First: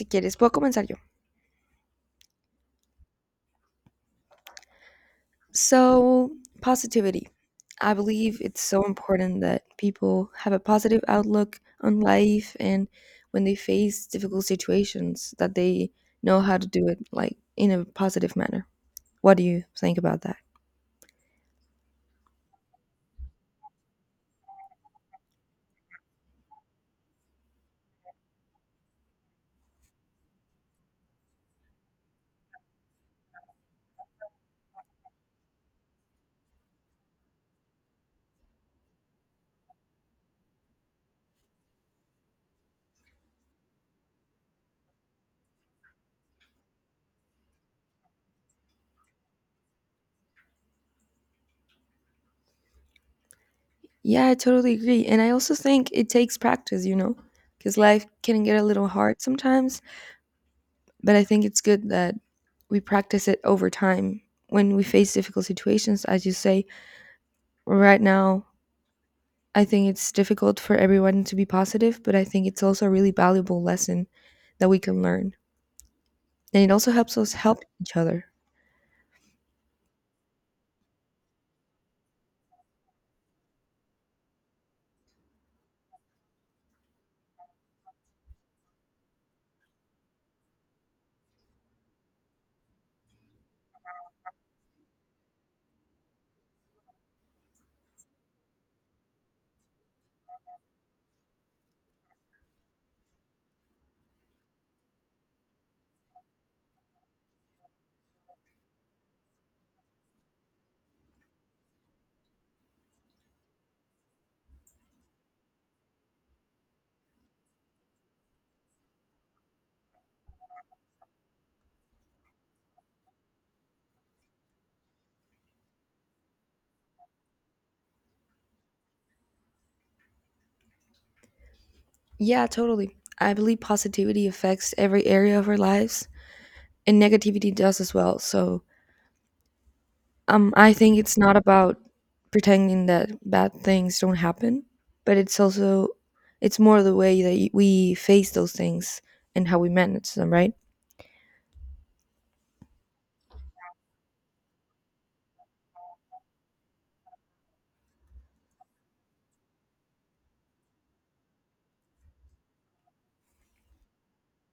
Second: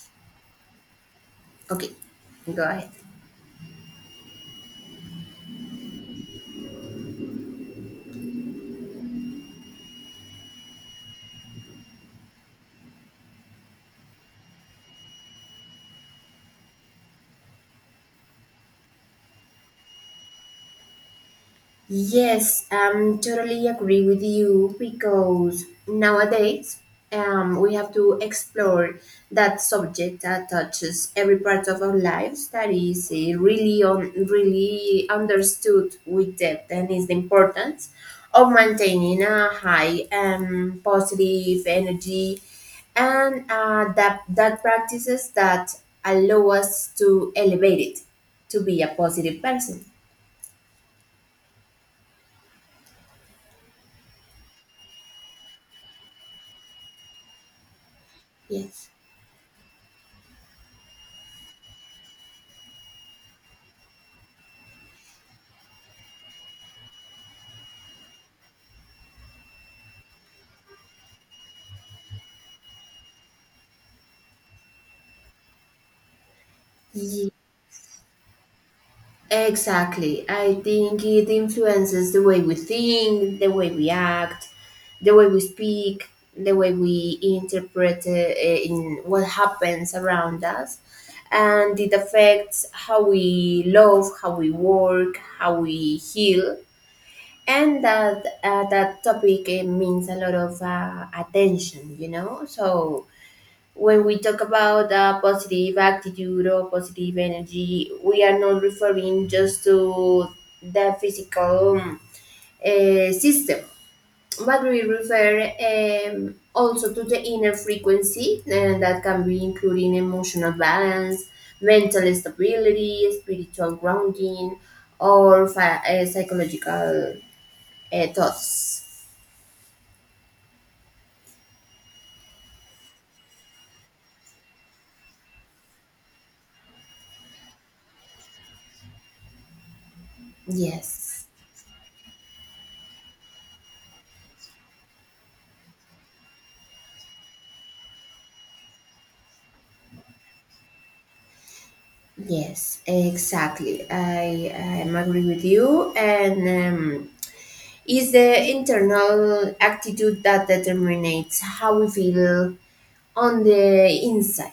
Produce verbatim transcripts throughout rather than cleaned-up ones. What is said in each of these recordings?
Si quieres, puedo comenzar yo. Okay, go ahead. So, positivity. I believe it's so important that people have a positive outlook on life and when they face difficult situations that they know how to do it like in a positive manner. What do you think about that? Yes, um, totally agree with you because nowadays um, we have to explore that subject that touches every part of our lives that is uh, really on really understood with depth, and is the importance of maintaining a high um, positive energy and uh, that that practices that allow us to elevate it to be a positive person. Yeah, I totally agree. And I also think it takes practice, you know, cuz life can get a little Yes. hard sometimes, but I think it's good that we practice it over time. When we face difficult situations, as you say, right now I think it's difficult for everyone to be positive, but I think it's also a really valuable lesson that we can learn. And it also helps us Ye- help each other. Exactly. I think it influences the way we think, the way we act, the way we speak, the way we interpret uh, in what happens around us. And it affects how we love, how we work, how we heal. And that uh, that topic uh, means a lot of uh, attention, you know. So when we talk about a positive attitude or positive energy, we are not referring just to the physical um, uh, system, but we refer um, also to the inner frequency, and that can be including emotional balance, mental stability, spiritual grounding, or fi- uh, psychological uh, thoughts. Yeah, totally. I believe positivity affects every area of our lives, and negativity does as well. So, um, I think it's Yes. not about pretending that bad things don't happen, but it's also it's more the way that y- we face those things and how we manage them, right? Yes, exactly. I, I am agree with you. And um, is the internal attitude that determines how we feel on the inside.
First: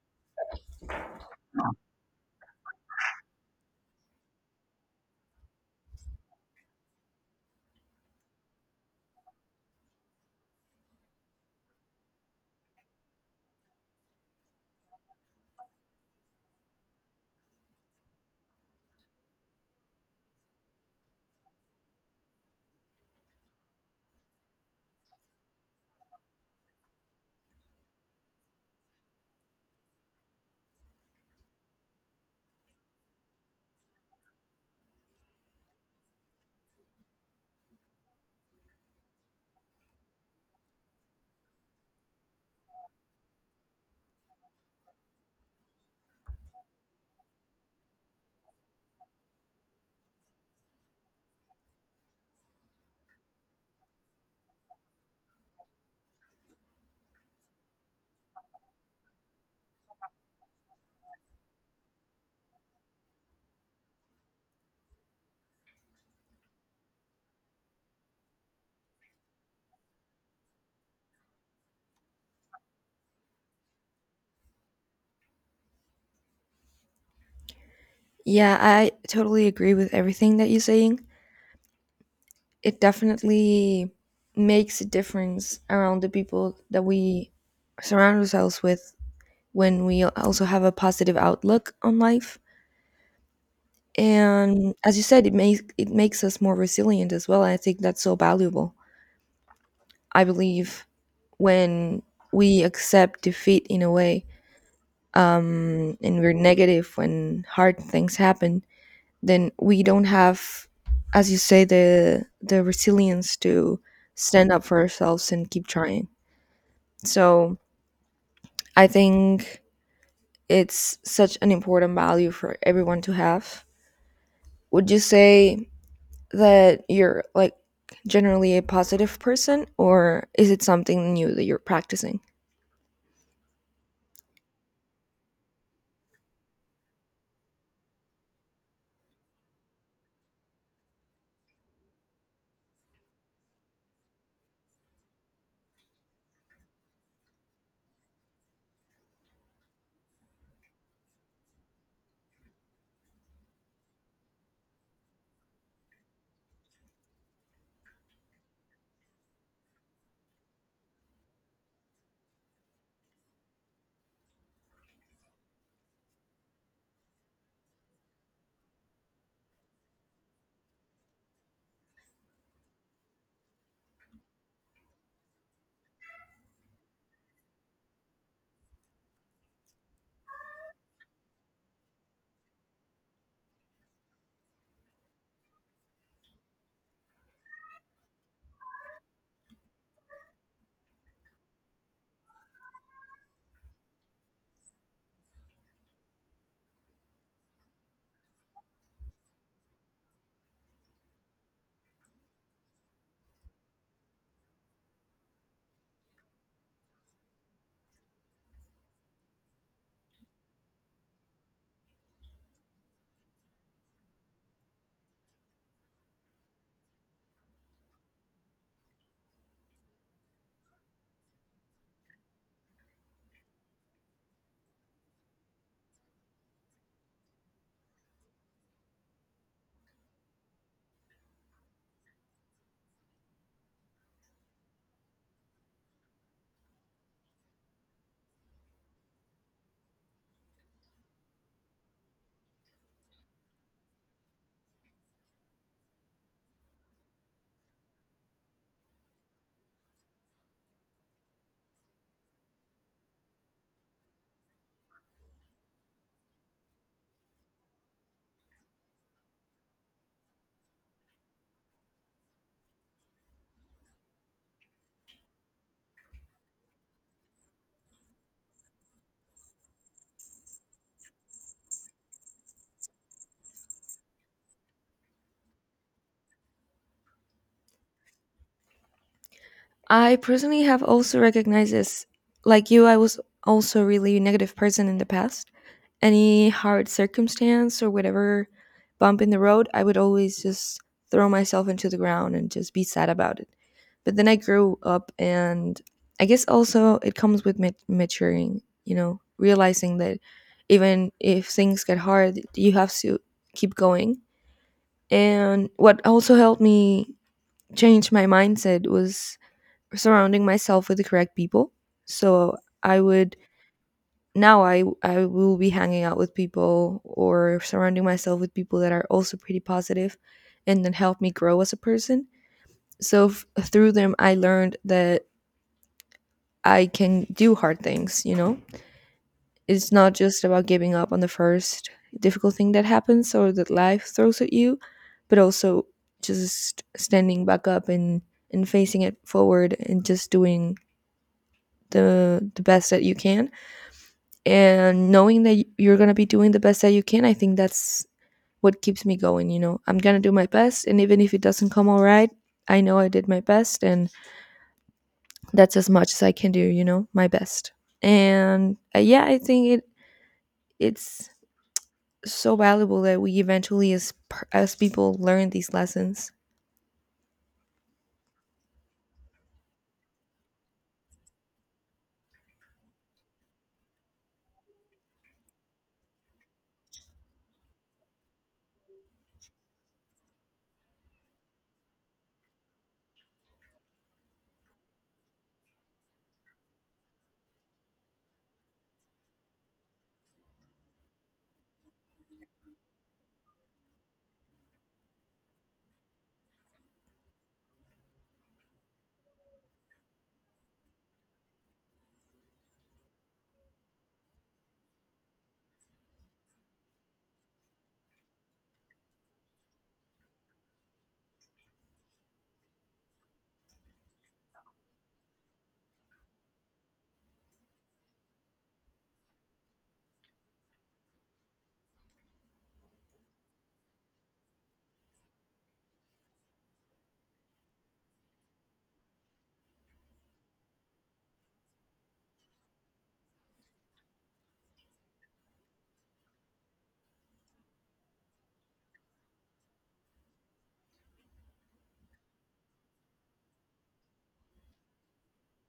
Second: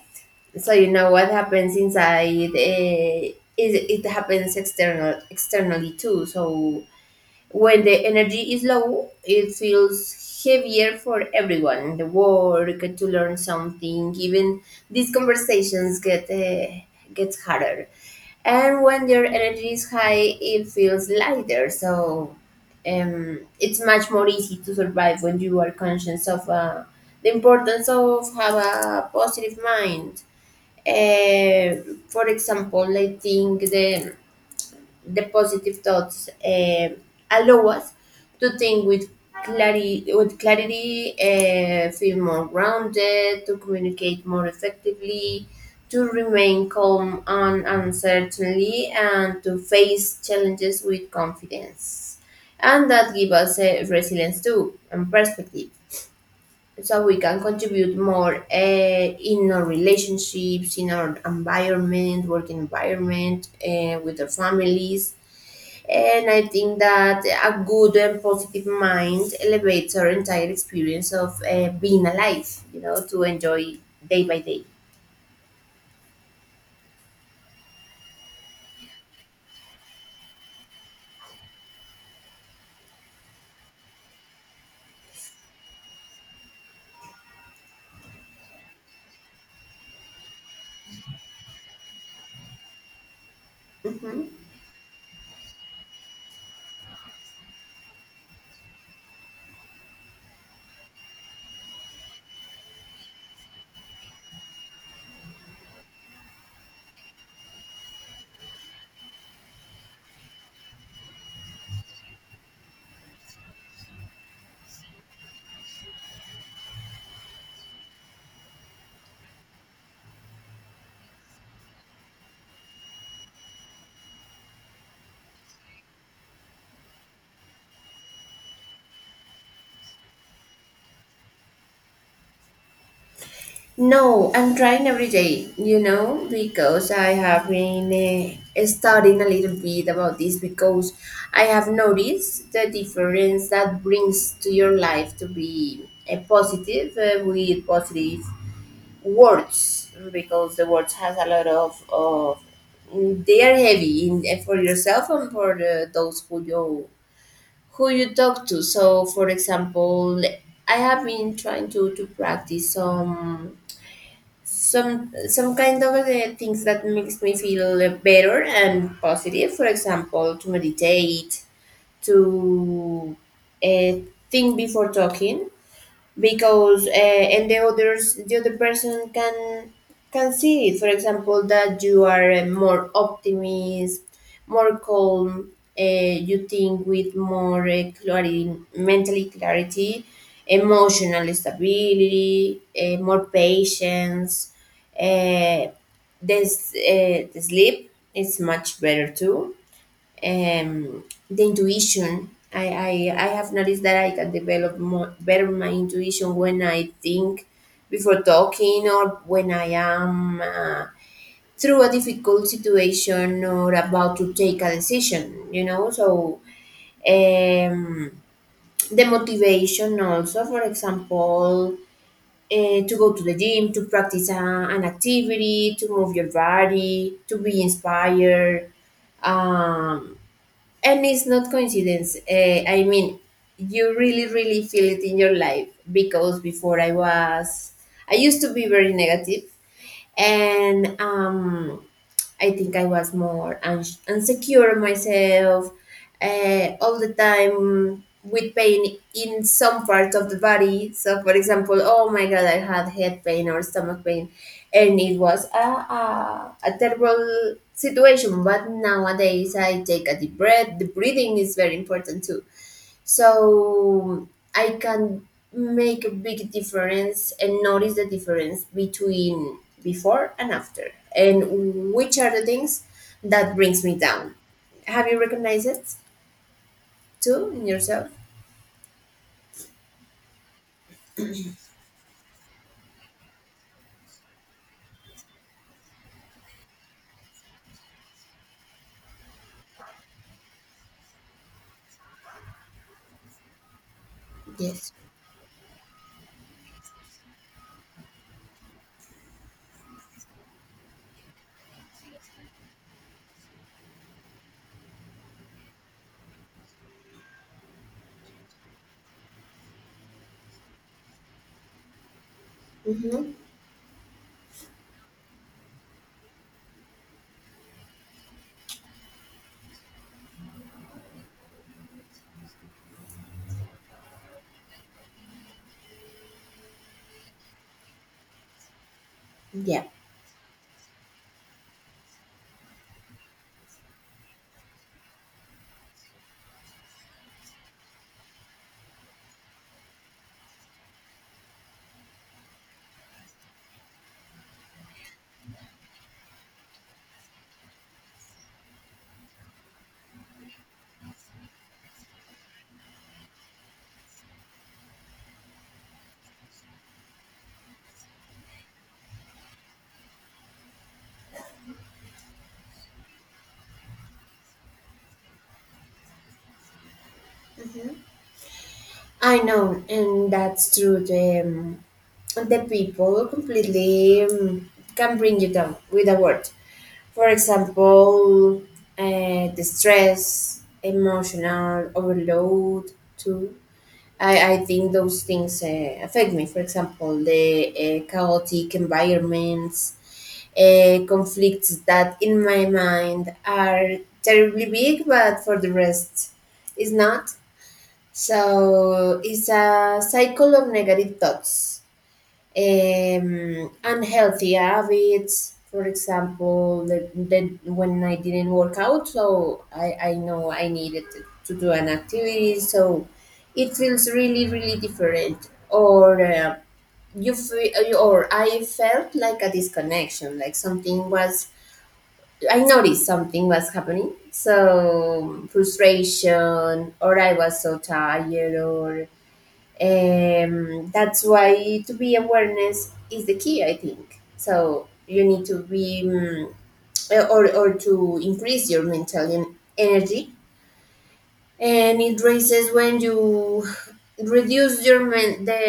So you know what happens inside. Uh, it, it happens external externally too. So when the energy is low, it feels heavier for everyone. The work to learn something, even these conversations get uh, gets harder, and when your energy is high it feels lighter, so um, it's much more easy to survive when you are conscious of uh, the importance of have a positive mind. Uh, for example i think the the positive thoughts uh, allow us to think with clarity, with clarity, uh, feel more grounded, to communicate more effectively, to remain calm and uncertainty, and to face challenges with confidence. And that give us uh, resilience too and perspective. So we can contribute more uh, in our relationships, in our environment, working environment, uh, with our families, and I think that a good and positive mind elevates our entire experience of uh, being alive, you know, to enjoy day by day. Yeah, I totally agree with everything that you're saying. It definitely makes a difference around the people that we surround ourselves with when we also have a positive outlook on life, Hmm. and as you said, it makes it makes us more resilient as well, and I think that's so valuable. I believe when we accept defeat in a way, um and we're negative when hard things happen, then we don't have, as you say, the the resilience to stand up for ourselves and keep trying. So I think it's such an important value for everyone to have. Would you say that you're like generally a positive person, or is it something new that you're practicing? No, I'm trying every day, you know, because I have been uh, studying a little bit about this, because I have noticed the difference that brings to your life to be uh, positive, uh, with positive words, because the words has a lot of, of they are heavy in, for yourself and for the, those who you who you talk to. So for example, I have been trying to to practice some some some kind of uh, things that makes me feel better and positive. For example, to meditate, to uh, think before talking, because uh, and the others the other person can can see it. For example, that you are uh, more optimist, more calm, uh, you think with more uh, clarity, mentally clarity, emotional stability, uh, more patience, uh, this uh, the sleep is much better too, um, the intuition. I, I, I have noticed that I can develop more, better my intuition when I think before talking, or when I am uh, through a difficult situation or about to take a decision, you know. So, um, the motivation also, for example, uh, to go to the gym, to practice uh, an activity, to move your body, to be inspired. Um, and it's not coincidence, uh, I mean, you really really feel it in your life, because before i was i used to be very negative, and um, I think I was more uns- insecure myself, uh, all the time with pain in some parts of the body. So, for example, oh my God, I had head pain or stomach pain, and it was a, a, a terrible situation. But nowadays, I take a deep breath. The breathing is very important too, so I can make a big difference and notice the difference between before and after, and which are the things that brings me down. Have you recognized it too in yourself? I personally have also recognized this. Like you, I was also a really negative person in the past. Any hard circumstance or whatever bump in the road, I would always just throw myself into the ground and just be sad about it. But then I grew Yes. up, and I guess also it comes with mat- maturing, you know, realizing that even if things get hard, you have to keep going. And what also helped me change my mindset was surrounding myself with the correct people. So I Mm-hmm. would, now I I will be hanging out with people or surrounding myself with people that are also pretty positive and then help me grow as a person. So f- through them I learned that I can do hard things, you know. Yeah, It's not just about giving up on the first difficult thing that happens or that life throws at you, but also just standing back up and and facing it forward and just doing the the best that you can, and knowing that y- you're going to be doing the best that you can. I think that's what keeps me going, you know. I'm going to do my best, and even if it doesn't come all right, I know I did my best, and that's as much as I can do, you know, my best. And uh, yeah, I think it it's so valuable that we eventually as per- as people learn these lessons. I know, and that's true. The um, the people completely um, can bring you down with a word. For example, uh, the stress, emotional overload, too. I, I think those things uh, affect me. For example, the uh, chaotic environments, uh, conflicts that in my mind are terribly big, but for the rest is not. So it's a cycle of negative thoughts, um, unhealthy habits. For example, the, the, when I didn't work out, so I, I know I needed to, to do an activity. So it feels really, really different. Or uh, you feel, or I felt like a disconnection, like something was. I noticed something was happening. So frustration, or I was so tired, or. Um, that's why to be awareness is the key, I think. So you need to be um, or or to increase your mental en- energy, and it raises when you reduce your men- the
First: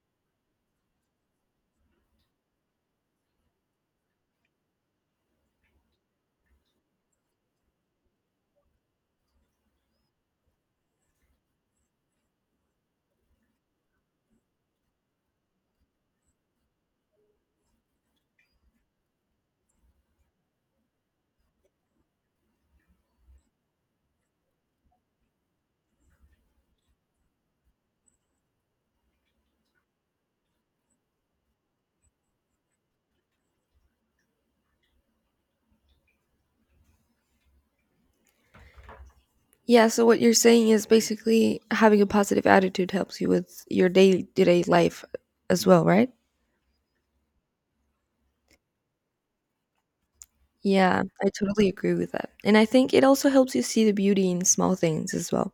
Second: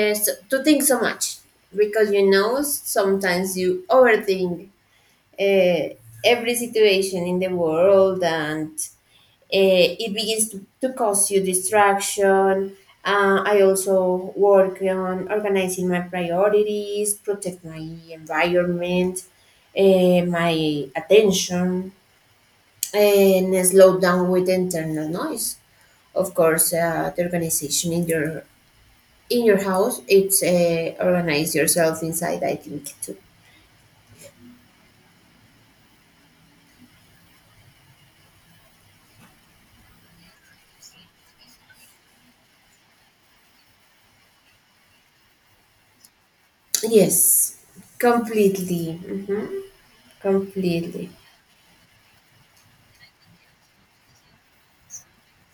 to think so much, because you know sometimes you overthink uh, every situation in the world, and eh, it begins to, to cause you distraction. Uh, I also work on organizing my priorities, protect my environment, eh, my attention, and slow down with internal noise. Of course, uh, the organization in your in your house, it's uh, organize yourself inside. I think too. Yeah, so what you're saying is basically having a positive attitude helps you with your day-to-day life as well, right? Yes, completely. Hmm. Yeah, Completely. I totally agree with that. And I think it also helps you see the beauty in small things as well.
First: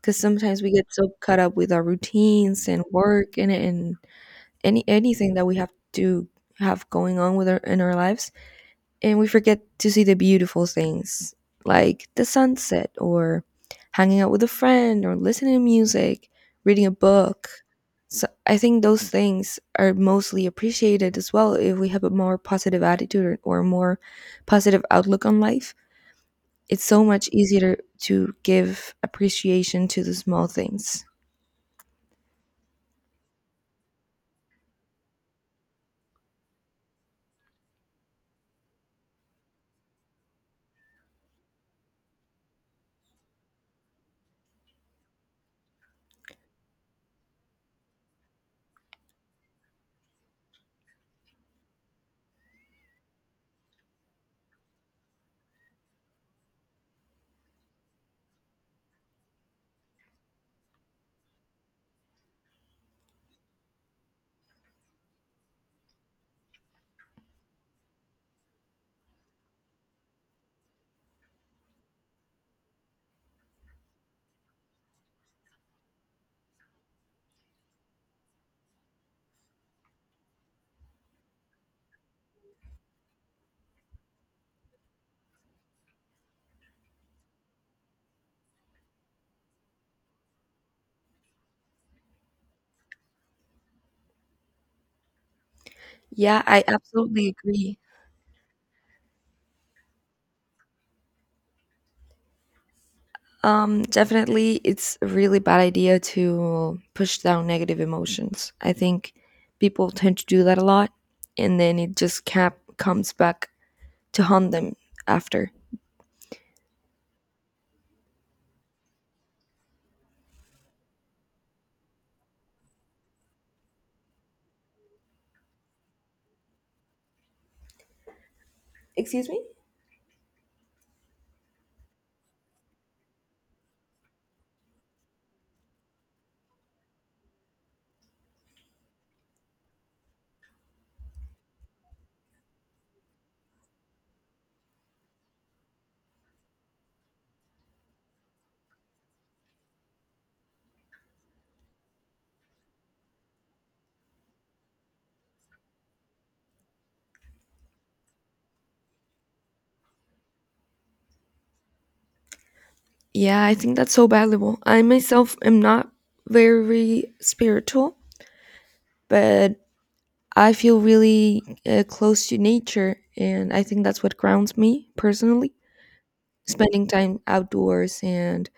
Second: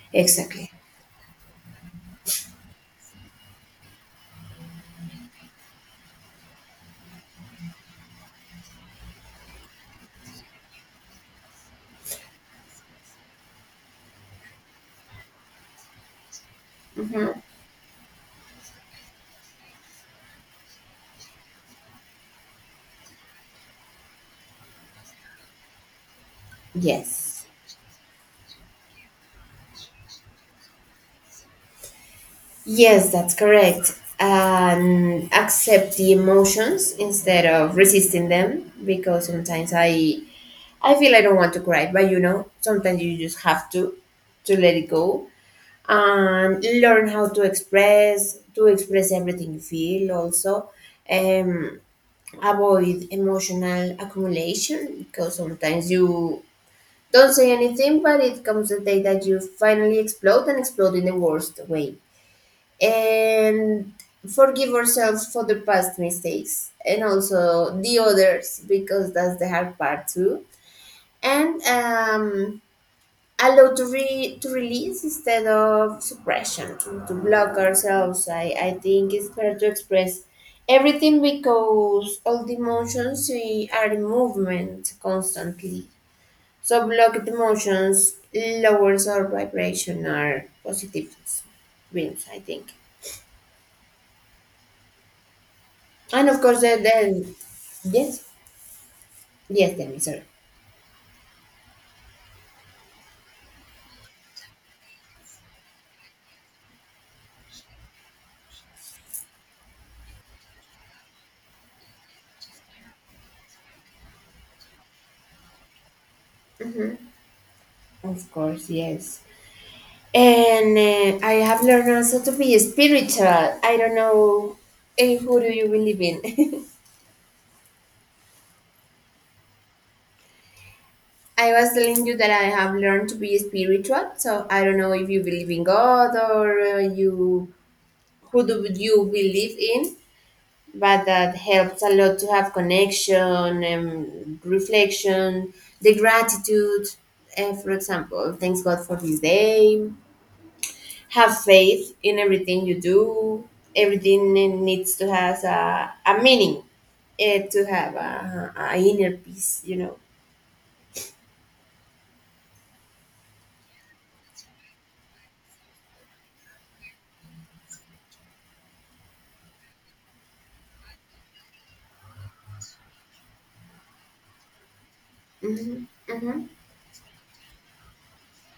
Because sometimes Exactly. we get so caught up with our routines and work, and, and any anything that we have to have going on with our in our lives, and we forget to see the beautiful things like the sunset, or hanging out with a friend, or listening to music, reading a Hmm. book. So I think those things are mostly appreciated as well. If we have a more positive attitude, or, or a more positive outlook on life, it's so much Yes. easier to give appreciation to the small things. Yes, that's correct. And accept the emotions instead of resisting them, because sometimes I I feel I don't want to cry, but you know, sometimes you just have to to let it go, and learn how to express to express everything you feel also, um avoid emotional accumulation, because sometimes you don't say anything, but it comes the day that you finally explode and explode in the worst way, and forgive ourselves for the past mistakes and also the others, because that's the hard part too. And um, allow to, re- to release instead of suppression, to, to block ourselves. I, I think it's better to express everything, because all the emotions we are in movement constantly, so blocked emotions lowers our vibration, our positive wins, I think. And of Yeah, course, I then, absolutely then agree. yes, yes, then, sorry. Um, definitely, it's a really bad idea to push down negative emotions. I think people tend to do that a lot, and then it just cap- comes back to haunt them after. Hmm. Of course, yes. And uh, I have learned also to be spiritual. I don't know eh, who do you believe in. Excuse me? I was telling you that I have learned to be spiritual, so I don't know if you believe in God, or uh, you who do you believe in, but that helps a lot to have connection and reflection, the gratitude, uh, for example, thanks God for this day, have faith in everything you do. Everything needs to has a, a meaning, eh, to have a, a inner peace, you know. Yeah, I think that's so valuable. I myself am not very spiritual, but I feel really uh, close to nature, and I think that's what grounds me personally. Hmm. Hmm. Spending time outdoors and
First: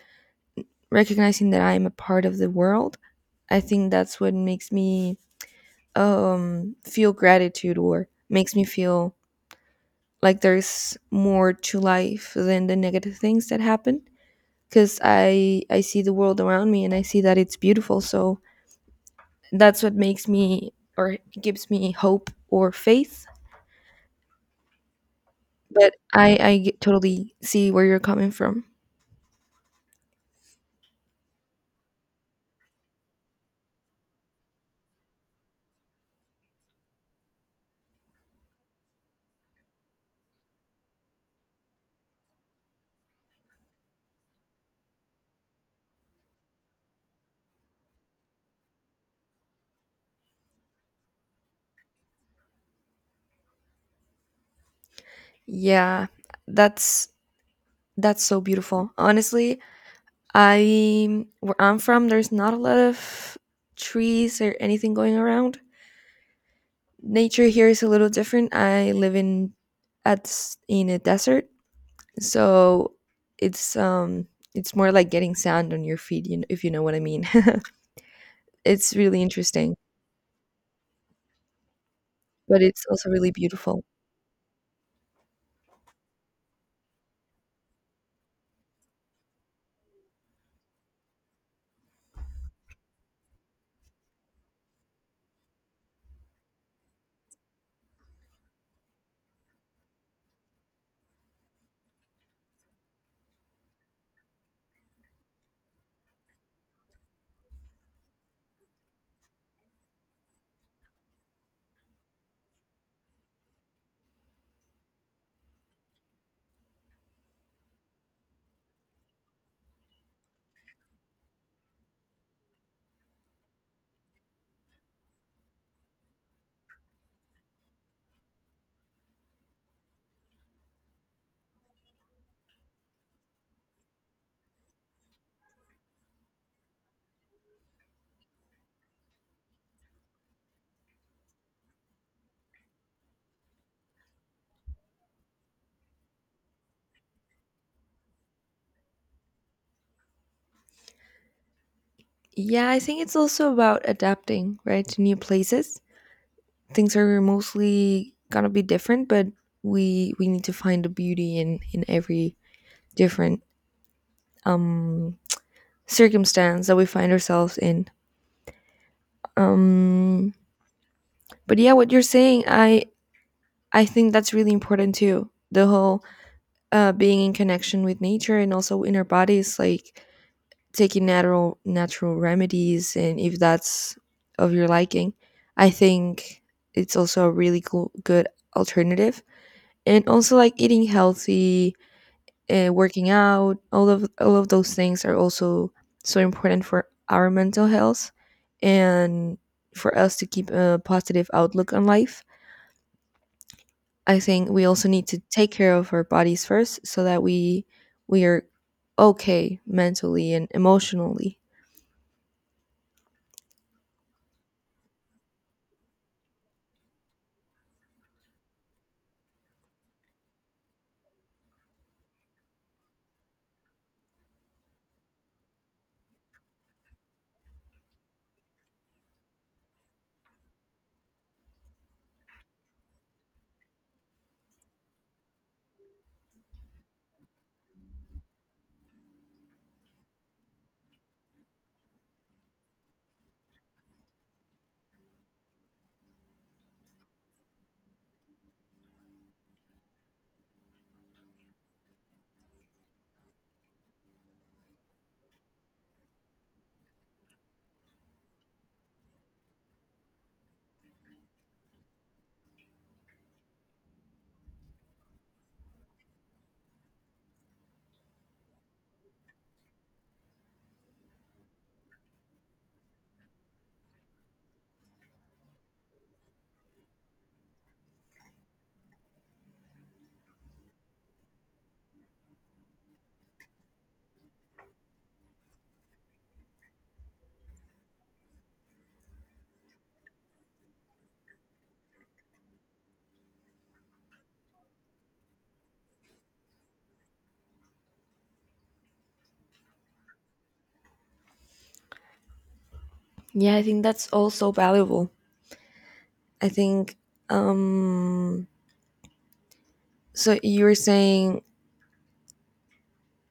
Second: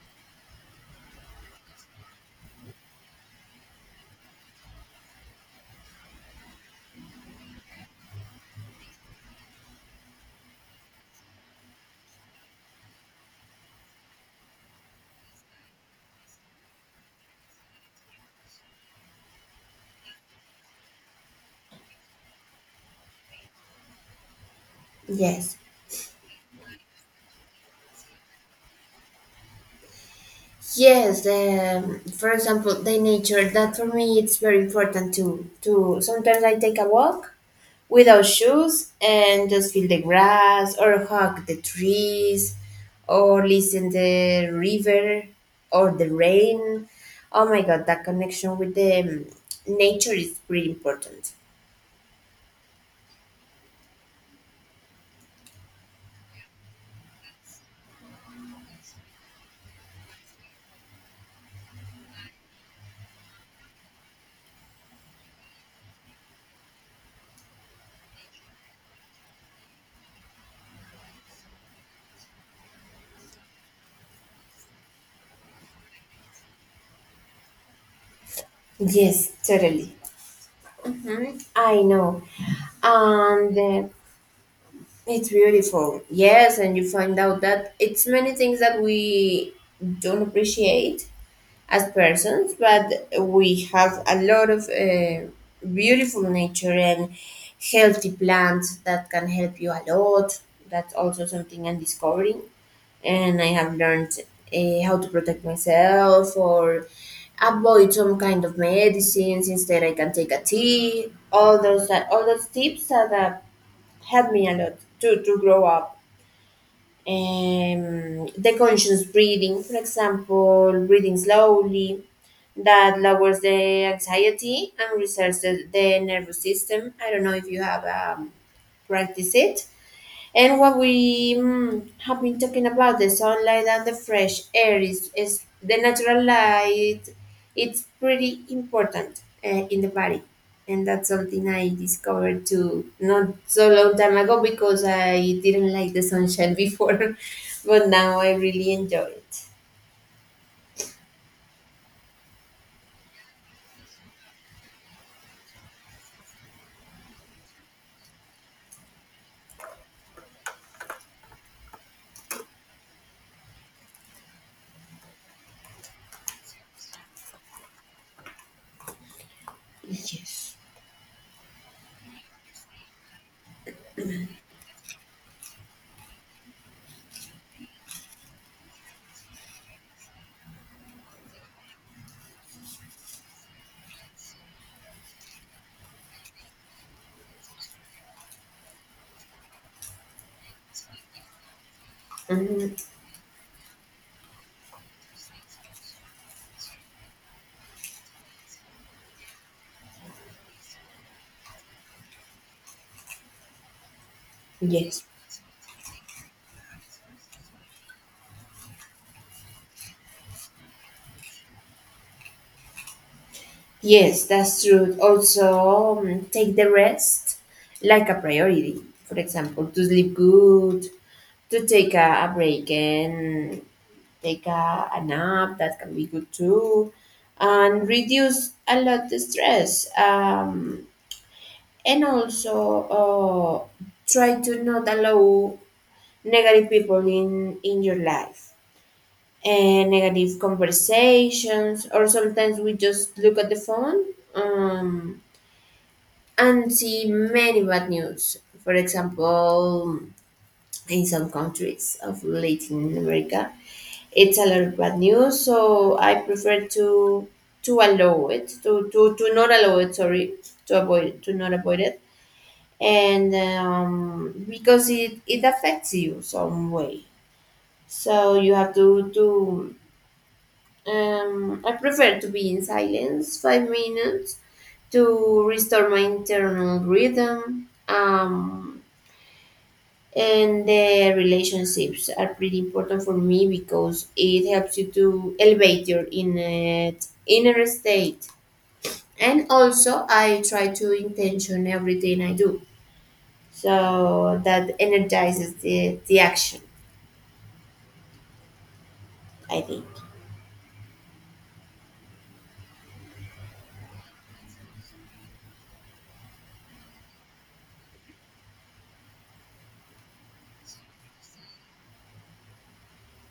recognizing that I am a part of the world, I think that's what makes me um feel gratitude, or makes me feel like there's more to life than the negative things that happen, because I I see the world around me and I see that it's beautiful. So that's what makes me or gives me hope or faith. Yes. But I I get- totally see where you're coming from. Yes, the for example, the nature that for me it's very important to to sometimes I take a walk without shoes and just feel the grass, or hug the trees, or listen the river, or the rain. Oh my God, that connection with the um, nature is really important. Yeah, that's that's so beautiful. Honestly, I, where I'm from, there's not a lot of trees or anything going around. Nature here is a little different. I live in, at s- in a desert, so it's um it's more like getting sand on your feet, you know, if you know what I mean. It's really Yes, interesting, totally. Mhm, I know. but it's also really And beautiful. uh, it's beautiful. Yes, and you find out that it's many things that we don't appreciate as persons, but we have a lot of uh, beautiful nature and healthy plants that can help you a lot. That's also something I'm discovering. And I have learned uh, how to protect myself or avoid some kind of medicines. Instead, I can take a tea. All those, all those tips that uh, helped me a lot to, to grow up. Um, the conscious breathing, for example, breathing slowly, that lowers the anxiety and resets the, the nervous system. I don't know if you have um, practiced it. And what we mm, have been talking about, the sunlight and the fresh air is, is the natural light. It's pretty important uh, in the body, and that's something I discovered too not so long time ago, because I didn't like the sunshine before, but now I really enjoy it. Yeah, I think it's also about adapting, right, to new places. Things are mostly gonna be different, but we we need to find the beauty in in every different um circumstance that we find ourselves in. Um Yes. but yeah, what you're saying, I I think that's really important too. The whole uh, being in connection with nature, and also in our bodies, like taking natural natural remedies, and if that's of your liking, I think it's also a really cool, good alternative. And also like eating healthy, uh, Mhm. working out, all of all of those things are also so important for our mental health, and for us to keep a positive outlook on life. I think we also Yes, need to take care of our bodies first so that we we are okay mentally and emotionally. yes, that's true. Also, um, take the rest like a priority. For example, to sleep good, to take a, a break and take a, a nap that can be good too and reduce a lot the stress um, and also uh, try to not allow negative people in in your life and negative conversations, or sometimes we just look at the phone, um, and see many bad news, for example in some countries of Latin America. It's a lot of bad news, so I prefer to to allow it to to, to not allow it, sorry, to avoid, to not avoid it. And um, because it it affects you some way, so you have to to um, I prefer to be in silence five minutes to restore my internal rhythm, um, and the relationships are pretty important for me because it helps you to elevate your inner inner state. And also I try to intention everything I do, so that energizes the, the action, I think. Yeah, I think that's also valuable. I think um so you were saying,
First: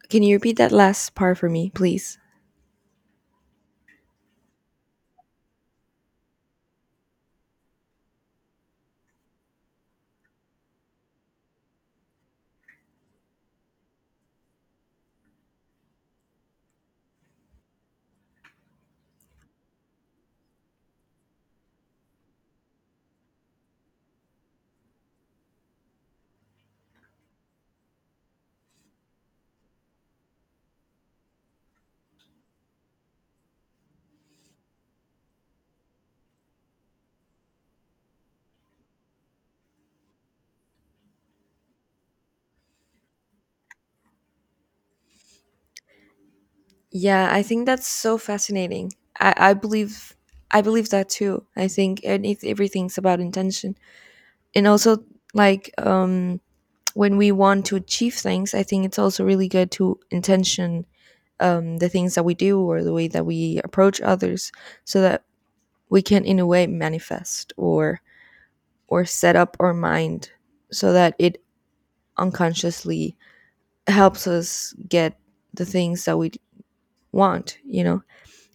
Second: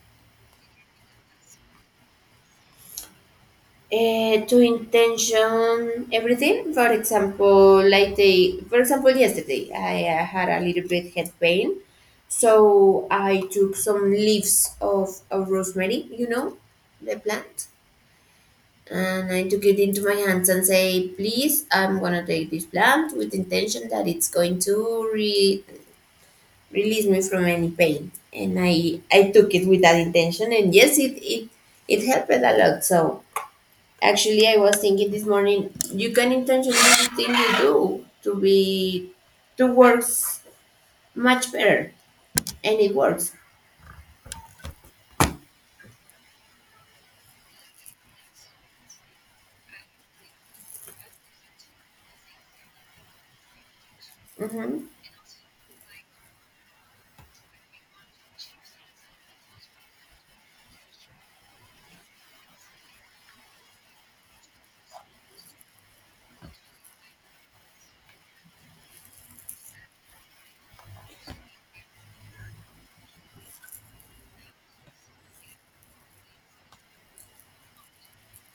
can you repeat that last part for me, please? Uh, to intention everything, for example, like the for example yesterday I uh, had a little bit head pain, so I took some leaves of, of rosemary, you know, the plant. And I took it into my hands and say, please, I'm gonna take this plant with intention that it's going to re- release me from any pain. And i i took it with that intention, and yes, it it, it helped a lot. So actually, I was thinking this morning, you can intentionally do thing you do to be to works much better, and it works. Yeah, I think that's so fascinating. I, I believe I believe that too. I think, and it, everything's about intention. And Hmm. also like um when we want to achieve things, I think it's also really good to intention um, the things that we do or the way that we approach others, so that we can in a way manifest, or or set up our mind so that it unconsciously helps us get the things that we want, you know,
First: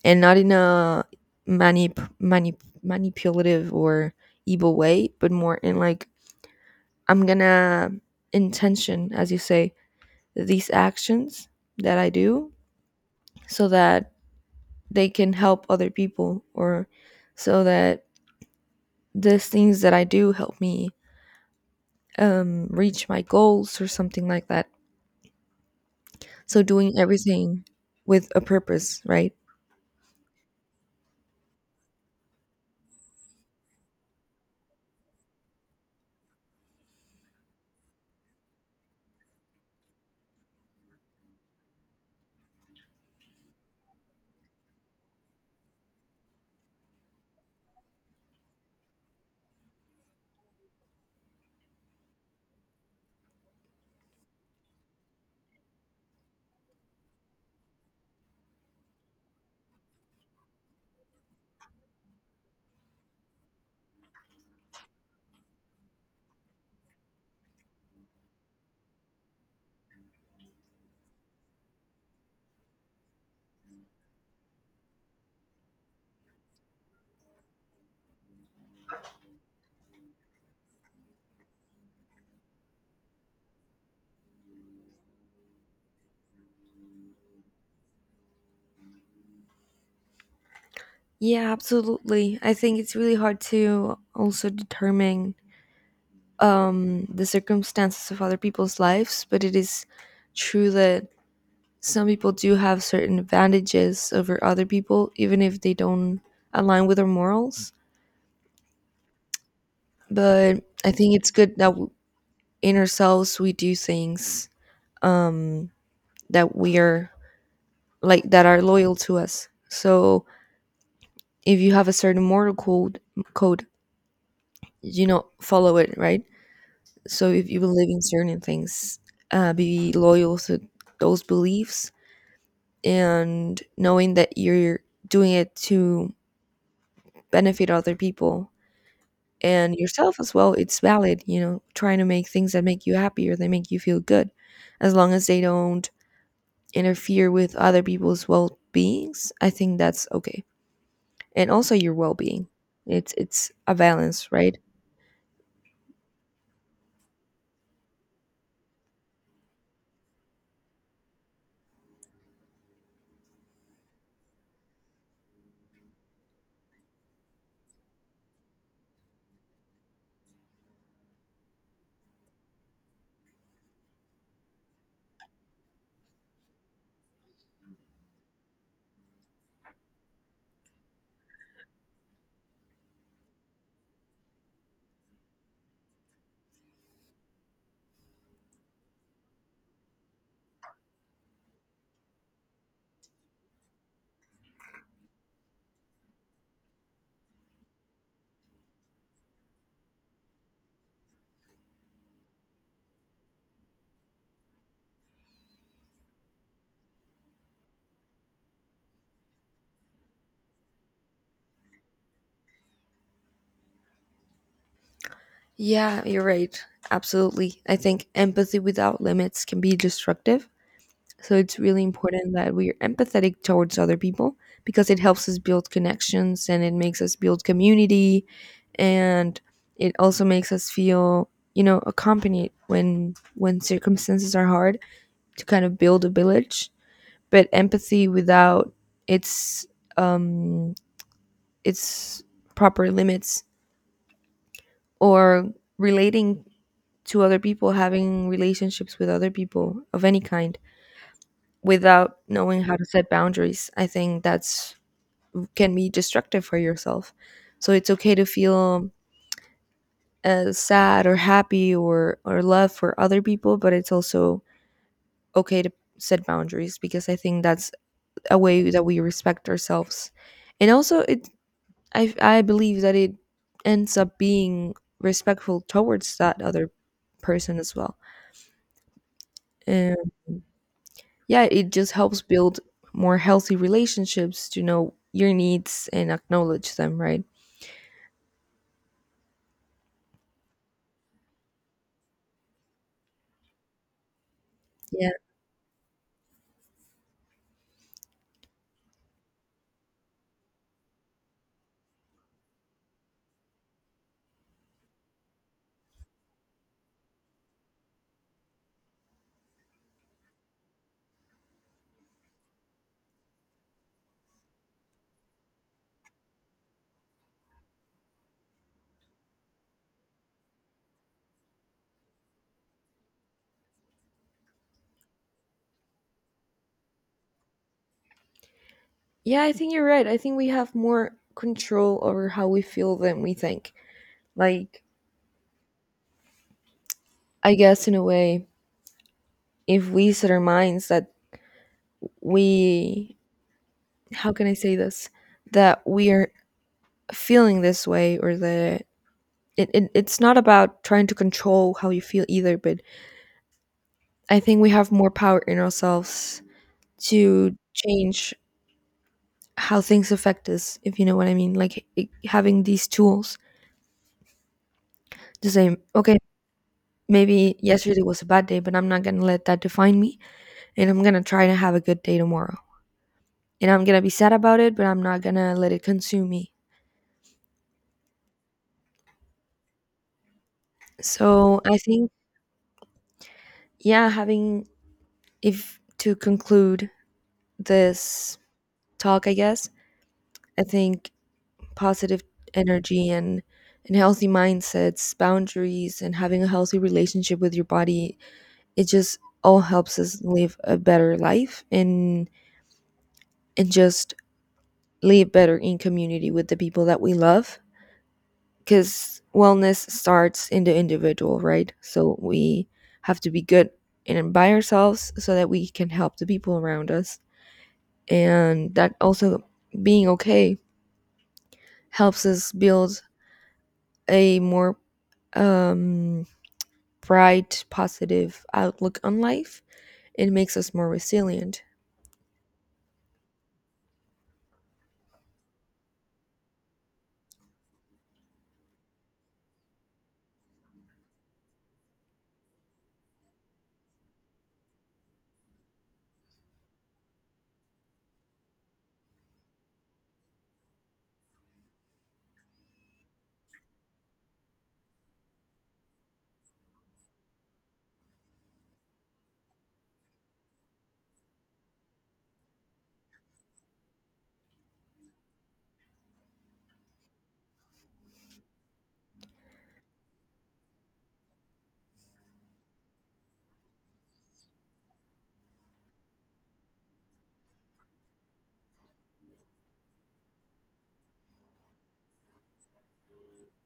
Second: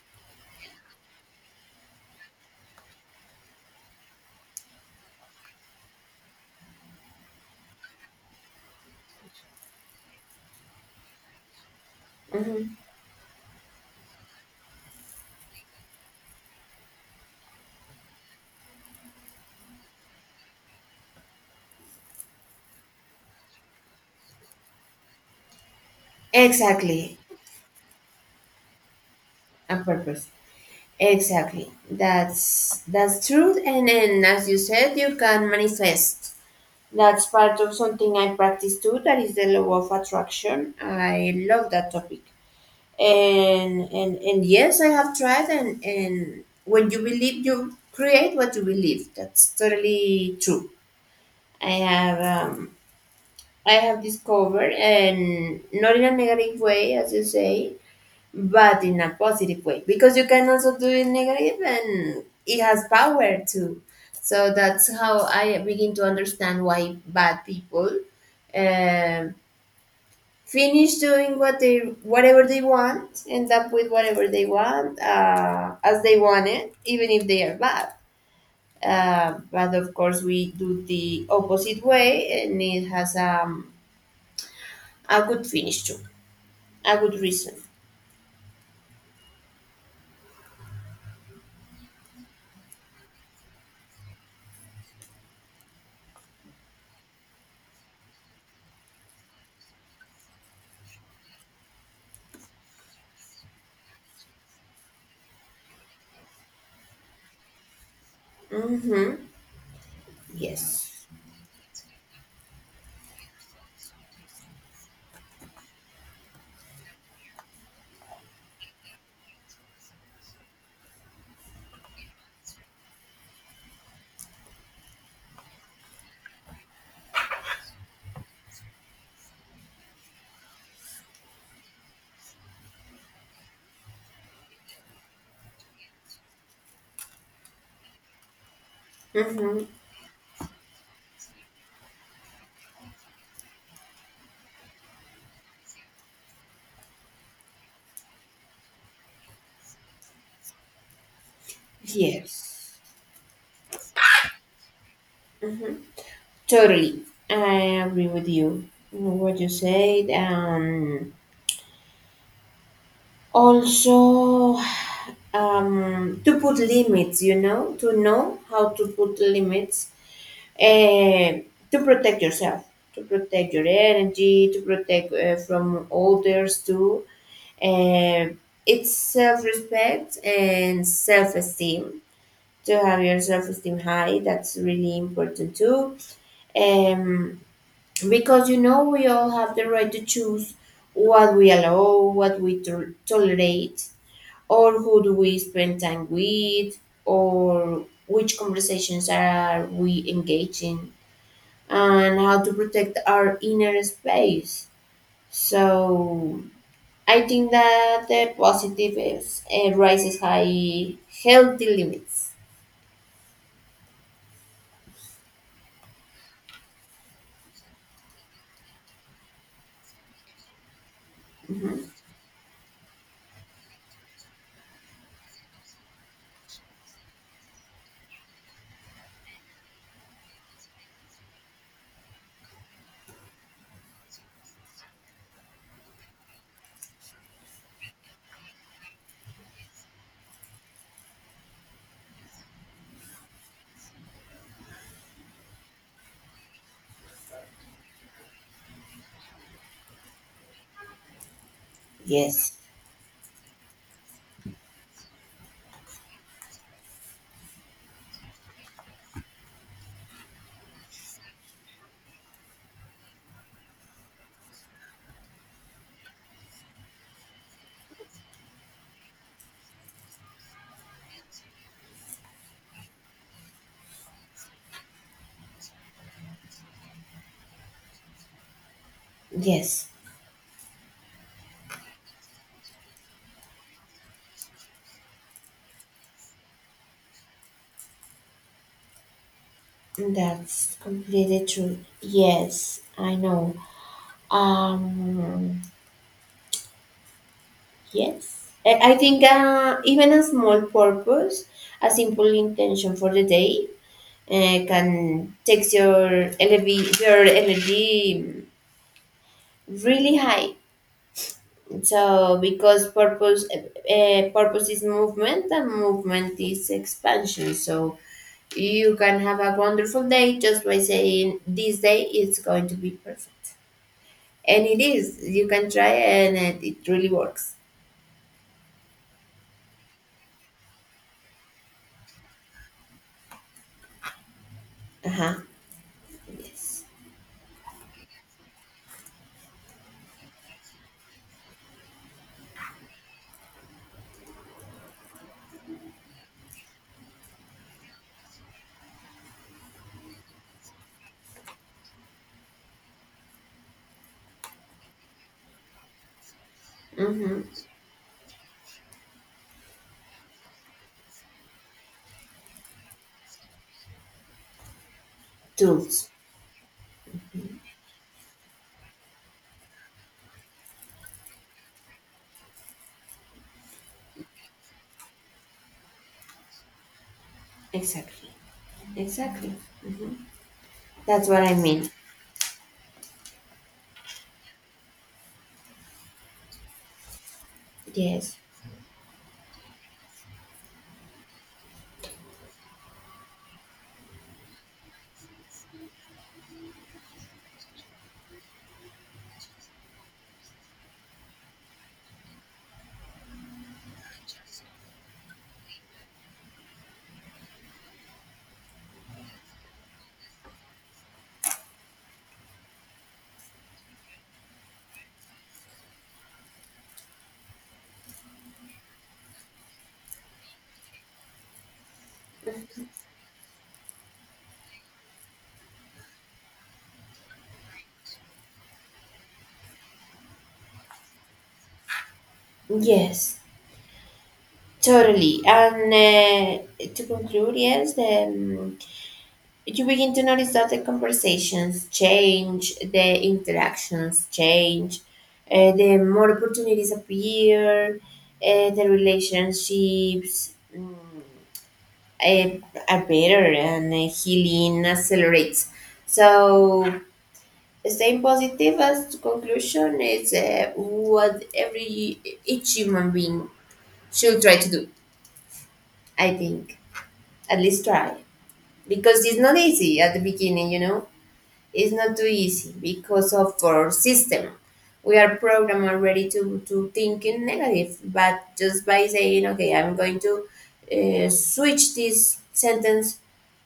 and not in a manip- manip- manipulative or evil way, but more in like I'm gonna intention, as you say, these actions that I do, Hmm. so that they can help other people, or so that these things that I do help me um, reach my goals or something like that. So doing Exactly, everything with a purpose, right? a purpose. Exactly. That's that's true. And then, as you said, you can manifest. That's part of something I practice too. That is the law of attraction. I love that topic. and and and yes, I have tried. And and when you believe, you create what you believe. That's totally true. I have, um I have discovered, and not in a negative way, as you say, but in a positive way, because you can also do it negative and it has power too. So that's how I begin to understand why bad people, um finish doing what they, whatever they want, end up with whatever they want, uh, as they want it, even if they are bad. Uh, but of course we do the opposite way, and it has, um, a good finish too, a good reason. Yeah, absolutely. I think it's really hard to also determine um, the circumstances of other people's lives, but it is true that some people do have certain advantages over other people, even if they don't align with their morals. Mm-hmm. But I Yes. think it's good that w- in ourselves we do things um, that we are like, that are loyal to us. So if you have a certain moral code, code, you know, follow it, right? So if you believe in certain things, uh, be loyal to those beliefs, and knowing that you're doing it to benefit other people mm-hmm. and yourself as well. It's valid, you know, trying to make things that make you happier, that make you feel good, as long as they don't interfere with other people's well beings, I think that's okay. And also your well being. Yes. It's it's a balance, right? mm-hmm. Totally. I agree with you what you said. um Also, um, to put limits, you know, to know how to put limits, eh, to protect yourself, to protect your energy, to protect uh, from others too. Eh, it's self respect and self esteem. To have your self esteem high, that's really important too. Um, because, you know, we all have the right to choose what we allow, what we to- tolerate, or who do we spend time with, or which conversations are we engaging, and how to protect our inner space. So I think that the positive is uh, raises high healthy limits. Yeah, you're right. Absolutely. I think empathy without limits can be destructive. So it's really Mhm. important that we're empathetic towards other people, because it helps us build connections, and it makes us build community, and it also makes us feel, you know, accompanied when when circumstances are hard, to kind of build a village. But empathy without its um its proper limits, or relating to other people, having relationships with other people of any kind without Yes, knowing how to set boundaries, I think that's can be destructive for yourself. So it's okay to feel uh, sad or happy, or or love for other people, but it's also okay to set boundaries, because I think that's a way that we respect ourselves. And also it, I I believe that it ends up being respectful towards that other person as well. yes, And yeah, it just helps build more healthy relationships, to know your needs and acknowledge them, right? that's completely true. Yes, I know. Yeah. Um, Yes. I I think uh, even a small purpose, a simple intention for the day, uh, can take your energy, your energy really high. So because purpose, uh, purpose is movement, and movement is expansion. So you can have a wonderful day just by saying this day is going to be perfect, and it is. You can try, and it, it really works. Yeah, I think you're right. I think we have more control over how we feel than we think. Like, Uh huh. Yes. I guess in a way, if we set our minds that we, how can I say this? That we are feeling this way, or that it, it it's not about trying to control how you feel either, but I think we have more power in ourselves Mm-hmm. to change how things affect us, if you know what I mean. Like, I, having these tools to say, Tools. okay, maybe yesterday was a bad day, but I'm not going to let that define me, and I'm going to try to have a good day tomorrow. And I'm going to be sad about it, but I'm not going to let it consume me. Exactly. Exactly. Mhm. That's what I So I mean. think, yeah, having, if to conclude Yes. this talk, I guess, I think positive energy and and healthy mindsets, boundaries, and having a healthy relationship with your body, it just all helps us live a better life, and and just live better in community with the people that we love, cuz wellness starts in the individual, right? So we have to be good and by ourselves so that we can help the people around us. And that also being okay helps us build a more um bright, positive outlook on life. It makes us more resilient. Yes, totally. And uh, to conclude, yes, um, you begin to notice that the conversations change, the interactions change, uh, the more opportunities appear, uh, the relationships mm, uh, are better, and uh, healing accelerates. So staying positive as conclusion is uh, what every each human being should try to do. I think, at least try, because it's not easy at the beginning. You know, it's not too easy because of our system. We are programmed already to to think in negative, but just by saying, okay, I'm going to uh, switch this sentence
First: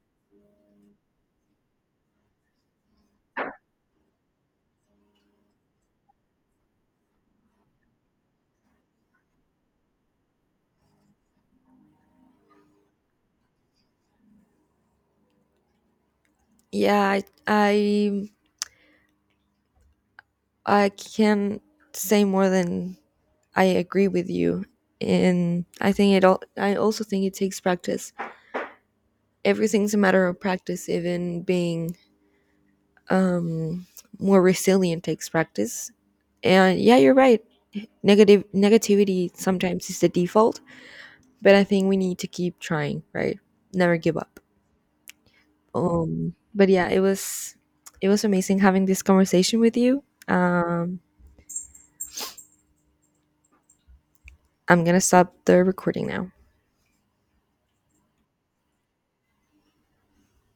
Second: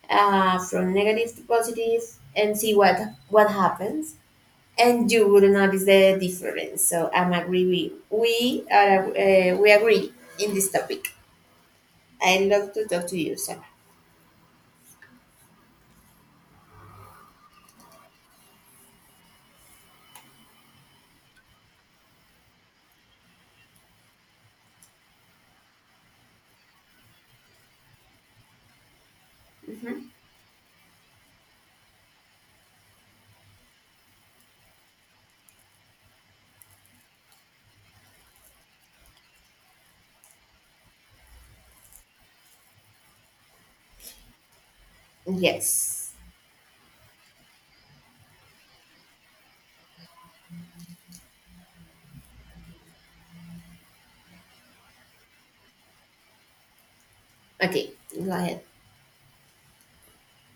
uh, from negative to positive and see what what happens, and you would notice the difference. So I'm agree with we are uh, we agree in this topic. I love to talk to you, Sarah. Yeah, I I, I can say more than I agree with you. And I think it all, I also think it takes practice. Everything's a Hmm. matter of practice, even being um, more resilient takes practice. And yeah, you're right. Negative negativity sometimes is the default, but I think we need to keep trying, right? Never give up. Yes. Um, but yeah, it was it was amazing having this conversation with you. Um, I'm gonna stop the recording now. Okay, go ahead.